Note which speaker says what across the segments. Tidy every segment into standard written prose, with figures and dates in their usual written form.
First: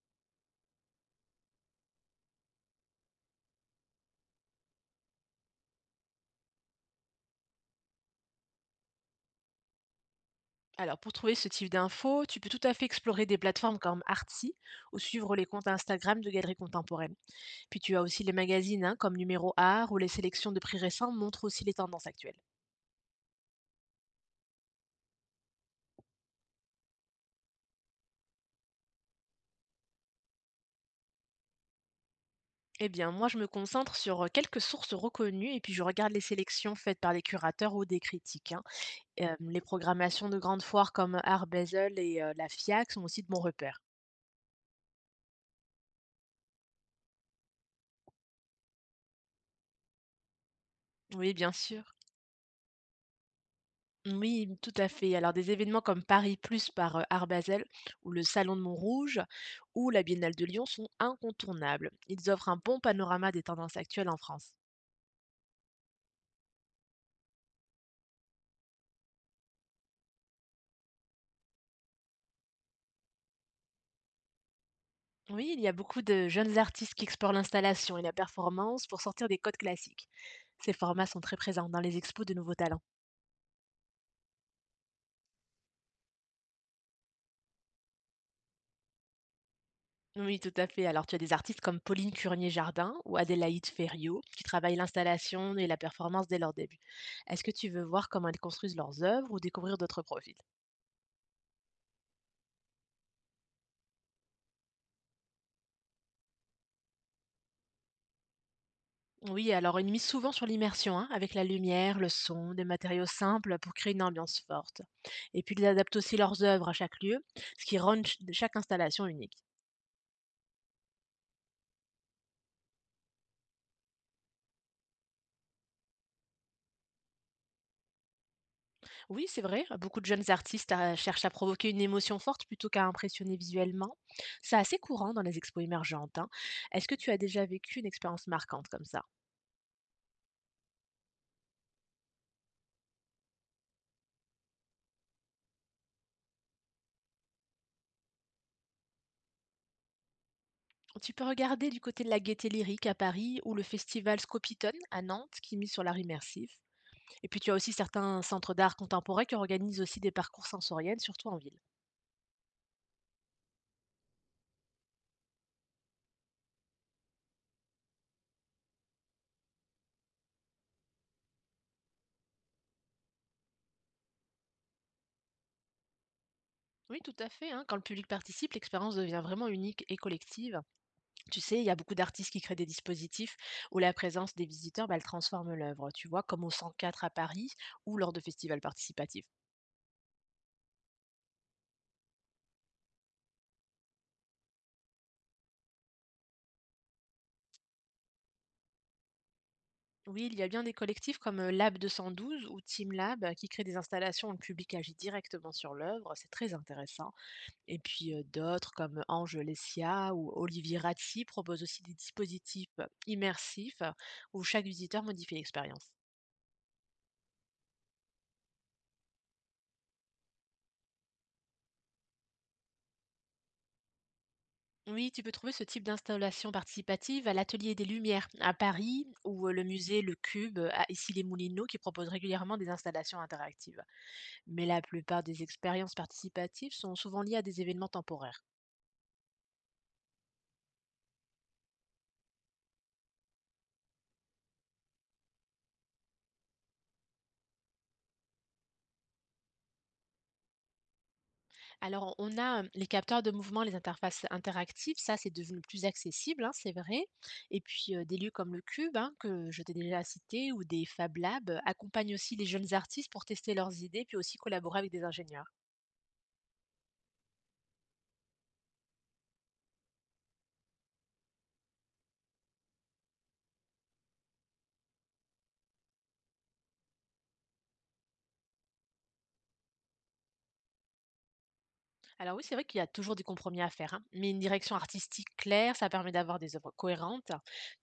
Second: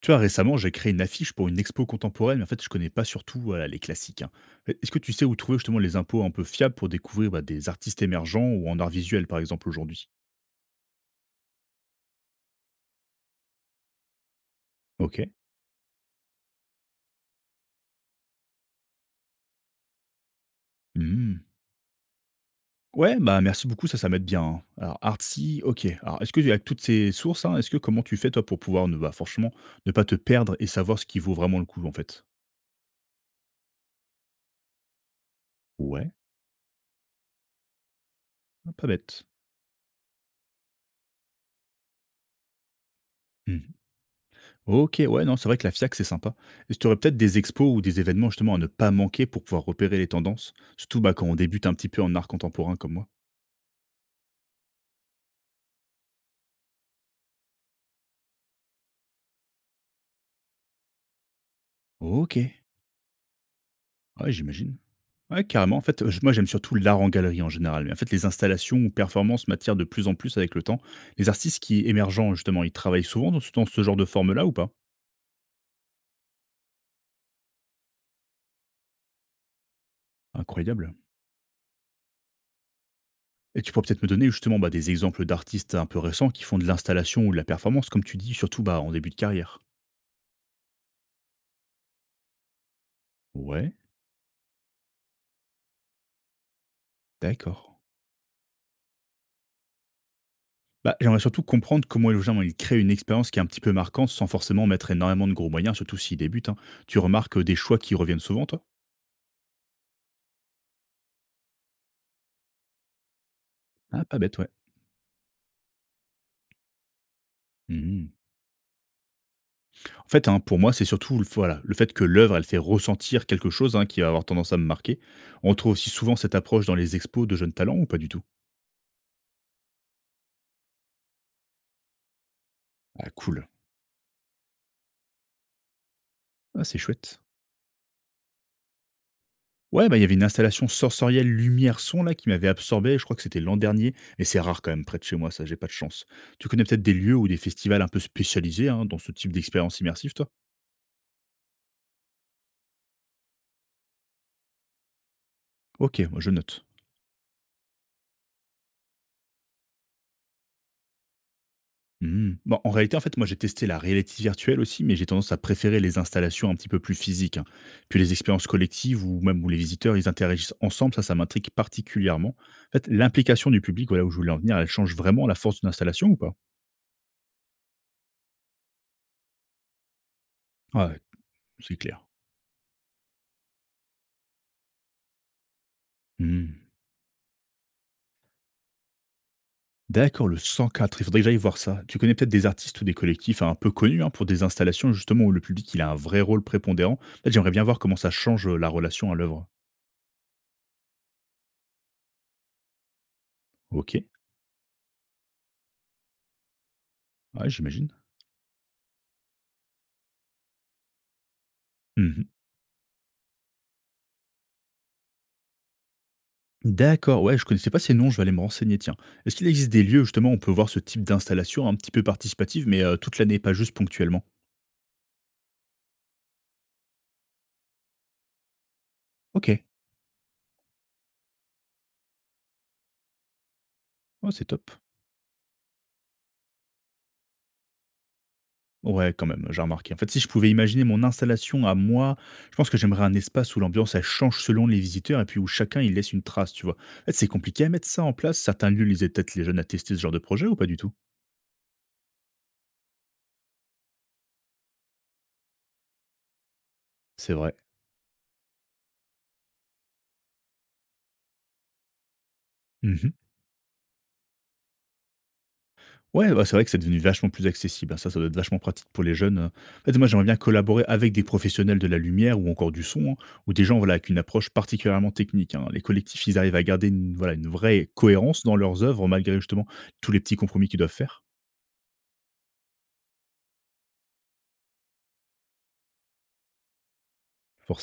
Speaker 1: Tu vois, récemment, j'ai créé une affiche pour une expo contemporaine, mais en fait, je connais pas surtout, voilà, les classiques, hein. Est-ce que tu sais où trouver justement les impôts un peu fiables pour découvrir, bah, des artistes émergents ou en art visuel, par exemple, aujourd'hui?
Speaker 2: Alors, pour trouver ce type d'infos, tu peux tout à fait explorer des plateformes comme Artsy ou
Speaker 1: Ok.
Speaker 2: suivre les comptes Instagram de galeries contemporaines. Puis tu as aussi les magazines hein, comme Numéro Art ou les sélections de prix récents montrent
Speaker 1: Hmm.
Speaker 2: aussi les tendances actuelles.
Speaker 1: Ouais, bah merci beaucoup, ça m'aide bien, hein. Alors, Artsy, ok. Alors, est-ce que avec toutes ces sources, hein, est-ce que comment tu fais toi pour pouvoir, ne, bah, franchement, ne pas te perdre et savoir ce qui vaut vraiment le coup, en fait?
Speaker 2: Eh bien, moi, je me concentre sur quelques sources reconnues et puis je regarde
Speaker 1: Ouais,
Speaker 2: les sélections faites par des curateurs ou des critiques, hein.
Speaker 1: pas bête.
Speaker 2: Les programmations de grandes foires comme Art Basel et la FIAC sont aussi de bons
Speaker 1: Mmh.
Speaker 2: repères.
Speaker 1: OK, ouais, non, c'est vrai que la FIAC, c'est sympa. Est-ce que tu aurais peut-être des expos ou des événements justement à ne pas manquer pour pouvoir repérer les tendances? Surtout, bah, quand on
Speaker 2: Oui, bien
Speaker 1: débute un petit
Speaker 2: sûr.
Speaker 1: peu en art contemporain comme moi.
Speaker 2: Oui, tout à fait. Alors des événements comme Paris Plus par Art Basel ou le Salon de Montrouge ou la Biennale de Lyon sont incontournables. Ils
Speaker 1: OK,
Speaker 2: offrent
Speaker 1: ouais,
Speaker 2: un bon panorama des tendances actuelles en France.
Speaker 1: j'imagine. Ouais, carrément. En fait, moi, j'aime surtout l'art en galerie en général. Mais en fait, les installations ou performances m'attirent de plus en plus avec le temps. Les artistes qui émergent, justement, ils travaillent souvent dans ce genre de forme-là, ou pas?
Speaker 2: Oui, il y a beaucoup de jeunes artistes qui explorent l'installation et la performance pour sortir des codes classiques. Ces
Speaker 1: Incroyable.
Speaker 2: formats sont très présents dans les expos de nouveaux talents.
Speaker 1: Et tu pourrais peut-être me donner justement, bah, des exemples d'artistes un peu récents qui font de l'installation ou de la performance, comme tu dis, surtout, bah, en début de carrière.
Speaker 2: Oui, tout à fait. Alors tu as des artistes comme Pauline Curnier-Jardin ou Adélaïde
Speaker 1: Ouais,
Speaker 2: Ferriot qui travaillent l'installation et la performance dès leur début. Est-ce que tu
Speaker 1: d'accord.
Speaker 2: veux voir comment elles construisent leurs œuvres ou découvrir d'autres profils?
Speaker 1: Bah, j'aimerais surtout comprendre comment les gens ils créent une expérience qui est un petit peu marquante sans forcément mettre énormément de gros moyens, surtout s'ils débutent, hein. Tu remarques des choix qui reviennent souvent, toi?
Speaker 2: Oui, alors ils misent souvent sur l'immersion, hein, avec la lumière, le son, des matériaux simples pour créer une
Speaker 1: Ah, pas bête,
Speaker 2: ambiance
Speaker 1: ouais.
Speaker 2: forte. Et puis ils adaptent aussi leurs œuvres à chaque lieu, ce qui rend
Speaker 1: Mhm.
Speaker 2: chaque installation unique.
Speaker 1: En fait, hein, pour moi, c'est surtout le, voilà, le fait que l'œuvre, elle fait ressentir quelque chose, hein, qui va avoir tendance à me marquer. On trouve aussi souvent cette approche dans les expos de jeunes talents, ou pas du tout?
Speaker 2: Oui, c'est vrai, beaucoup de jeunes artistes cherchent à provoquer une émotion forte plutôt qu'à
Speaker 1: Ah,
Speaker 2: impressionner
Speaker 1: cool.
Speaker 2: visuellement. C'est assez courant dans les expos émergentes, hein.
Speaker 1: Ah, c'est
Speaker 2: Est-ce que tu as
Speaker 1: chouette.
Speaker 2: déjà vécu une expérience marquante comme ça?
Speaker 1: Ouais, bah, il y avait une installation sensorielle lumière-son là qui m'avait absorbé, je crois que c'était l'an dernier, mais c'est rare quand même près de chez moi, ça, j'ai pas de chance. Tu connais peut-être des lieux ou des festivals un peu spécialisés, hein, dans ce type d'expérience immersive, toi?
Speaker 2: Tu peux regarder du côté de la Gaieté Lyrique à Paris ou le festival Scopitone à Nantes qui mise sur l'art
Speaker 1: Ok, moi je
Speaker 2: immersif.
Speaker 1: note.
Speaker 2: Et puis tu as aussi certains centres d'art contemporain qui organisent aussi des parcours sensoriels, surtout en ville.
Speaker 1: Hmm. Bon, en réalité, en fait, moi j'ai testé la réalité virtuelle aussi, mais j'ai tendance à préférer les installations un petit peu plus physiques, hein. Puis les expériences collectives ou même où les visiteurs ils interagissent ensemble, ça m'intrigue particulièrement. En fait, l'implication du public, voilà où je voulais en venir, elle change vraiment la force d'une installation, ou pas?
Speaker 2: Oui, tout à fait, hein. Quand le public participe, l'expérience devient vraiment unique et collective.
Speaker 1: Ah, ouais,
Speaker 2: Tu sais, il y a
Speaker 1: c'est
Speaker 2: beaucoup
Speaker 1: clair.
Speaker 2: d'artistes qui créent des dispositifs où la présence des visiteurs, bah, elle transforme l'œuvre, tu vois, comme
Speaker 1: Mmh.
Speaker 2: au 104 à Paris ou lors de festivals participatifs.
Speaker 1: D'accord, le 104, il faudrait que j'aille voir ça. Tu connais peut-être des artistes ou des collectifs, hein, un peu connus, hein, pour des installations justement où le public il a un vrai rôle prépondérant. En fait, j'aimerais bien voir comment ça change la relation à l'œuvre.
Speaker 2: Oui, il y a bien des collectifs comme Lab 212 ou Team Lab qui créent des
Speaker 1: Ok,
Speaker 2: installations où le public agit directement sur l'œuvre. C'est très intéressant.
Speaker 1: ouais,
Speaker 2: Et
Speaker 1: j'imagine.
Speaker 2: puis, d'autres comme Ange Lescia ou Olivier Ratti proposent aussi des
Speaker 1: Mhm.
Speaker 2: dispositifs immersifs où chaque visiteur modifie l'expérience.
Speaker 1: D'accord, ouais, je connaissais pas ces noms, je vais aller me renseigner, tiens. Est-ce qu'il existe des lieux justement où on peut voir ce type d'installation un petit peu participative, mais toute l'année, pas juste ponctuellement?
Speaker 2: Oui, tu peux trouver ce type d'installation participative à l'Atelier des Lumières à Paris ou
Speaker 1: Ok,
Speaker 2: le musée Le Cube à Issy-les-Moulineaux qui propose régulièrement des installations interactives.
Speaker 1: oh, c'est
Speaker 2: Mais
Speaker 1: top.
Speaker 2: la plupart des expériences participatives sont souvent liées à des événements temporaires.
Speaker 1: Ouais, quand même, j'ai remarqué. En fait, si je pouvais imaginer mon installation à moi, je pense que j'aimerais un espace où l'ambiance, elle change selon les visiteurs et puis où chacun, il laisse une trace, tu vois. En fait, c'est compliqué à mettre ça en place. Certains lieux, ils aident peut-être les jeunes à tester ce genre de projet, ou pas du tout?
Speaker 2: Alors, on a, les capteurs de mouvement, les interfaces interactives, ça, c'est devenu plus accessible, hein, c'est vrai.
Speaker 1: C'est vrai.
Speaker 2: Et puis, des lieux comme le Cube, hein, que je t'ai déjà cité ou des Fab Labs, accompagnent aussi les jeunes artistes
Speaker 1: Mhm.
Speaker 2: pour tester leurs idées, puis aussi collaborer avec des ingénieurs.
Speaker 1: Ouais, bah, c'est vrai que c'est devenu vachement plus accessible, hein. Ça doit être vachement pratique pour les jeunes. En fait, moi, j'aimerais bien collaborer avec des professionnels de la lumière ou encore du son, hein, ou des gens, voilà, avec une approche particulièrement technique, hein. Les collectifs, ils arrivent à garder une, voilà, une vraie cohérence dans leurs œuvres, malgré justement tous les petits compromis qu'ils doivent faire,
Speaker 2: Alors oui, c'est vrai qu'il y a toujours des compromis à faire, hein, mais une direction artistique claire, ça permet d'avoir des œuvres cohérentes.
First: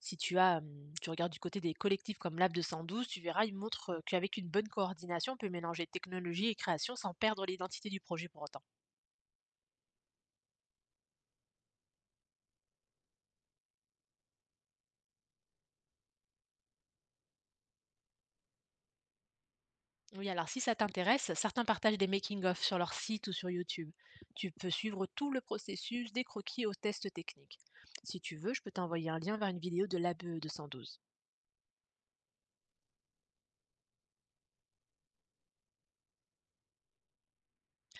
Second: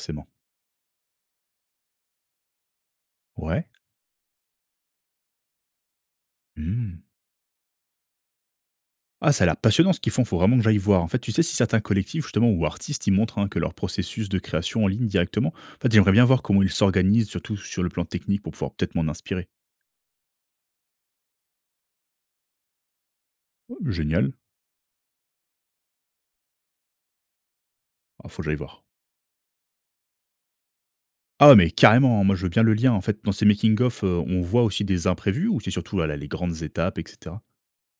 Speaker 2: Si tu as, tu regardes du côté des collectifs comme Lab 212, tu verras, ils
Speaker 1: Ouais.
Speaker 2: montrent, qu'avec une bonne coordination, on peut mélanger technologie et
Speaker 1: Mmh.
Speaker 2: création sans perdre l'identité du projet pour autant.
Speaker 1: Ah, ça a l'air passionnant ce qu'ils font, faut vraiment que j'aille voir. En fait, tu sais si certains collectifs justement ou artistes, ils montrent, hein, que leur processus de création en ligne directement. En fait, j'aimerais bien voir comment ils s'organisent, surtout sur le plan technique pour pouvoir peut-être m'en inspirer.
Speaker 2: Oui, alors si ça t'intéresse, certains partagent des making-of sur leur site ou sur
Speaker 1: Oh,
Speaker 2: YouTube.
Speaker 1: génial,
Speaker 2: Tu peux suivre tout le processus des croquis aux tests techniques. Si
Speaker 1: ah,
Speaker 2: tu
Speaker 1: faut que
Speaker 2: veux,
Speaker 1: j'aille
Speaker 2: je peux
Speaker 1: voir.
Speaker 2: t'envoyer un lien vers une vidéo de l'ABE 212.
Speaker 1: Ah mais carrément, hein, moi je veux bien le lien. En fait, dans ces making of, on voit aussi des imprévus ou c'est surtout, voilà, les grandes étapes et cetera?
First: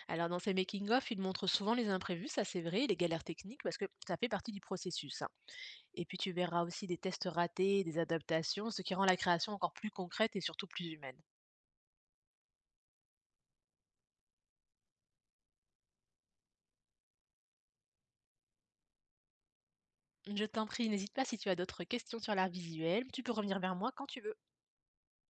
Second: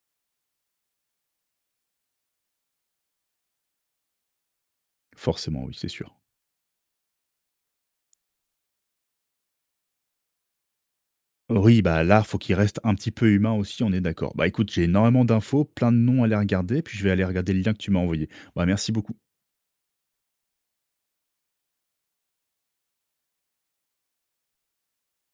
Speaker 2: Alors dans ces making-of, ils montrent souvent les imprévus, ça c'est vrai, et les galères techniques, parce que ça fait partie du processus, hein.
Speaker 1: Forcément oui, c'est
Speaker 2: Et
Speaker 1: sûr.
Speaker 2: puis tu verras aussi des tests ratés, des adaptations, ce qui rend la création encore plus concrète et surtout plus humaine.
Speaker 1: Oui, bah, là, faut qu'il reste un petit peu humain aussi, on est d'accord. Bah, écoute, j'ai énormément d'infos, plein de noms à aller regarder, puis je vais aller regarder le lien que tu m'as envoyé. Bah, merci beaucoup.
Speaker 2: Je t'en prie, n'hésite pas si tu as d'autres questions sur l'art visuel, tu peux revenir vers moi quand tu veux.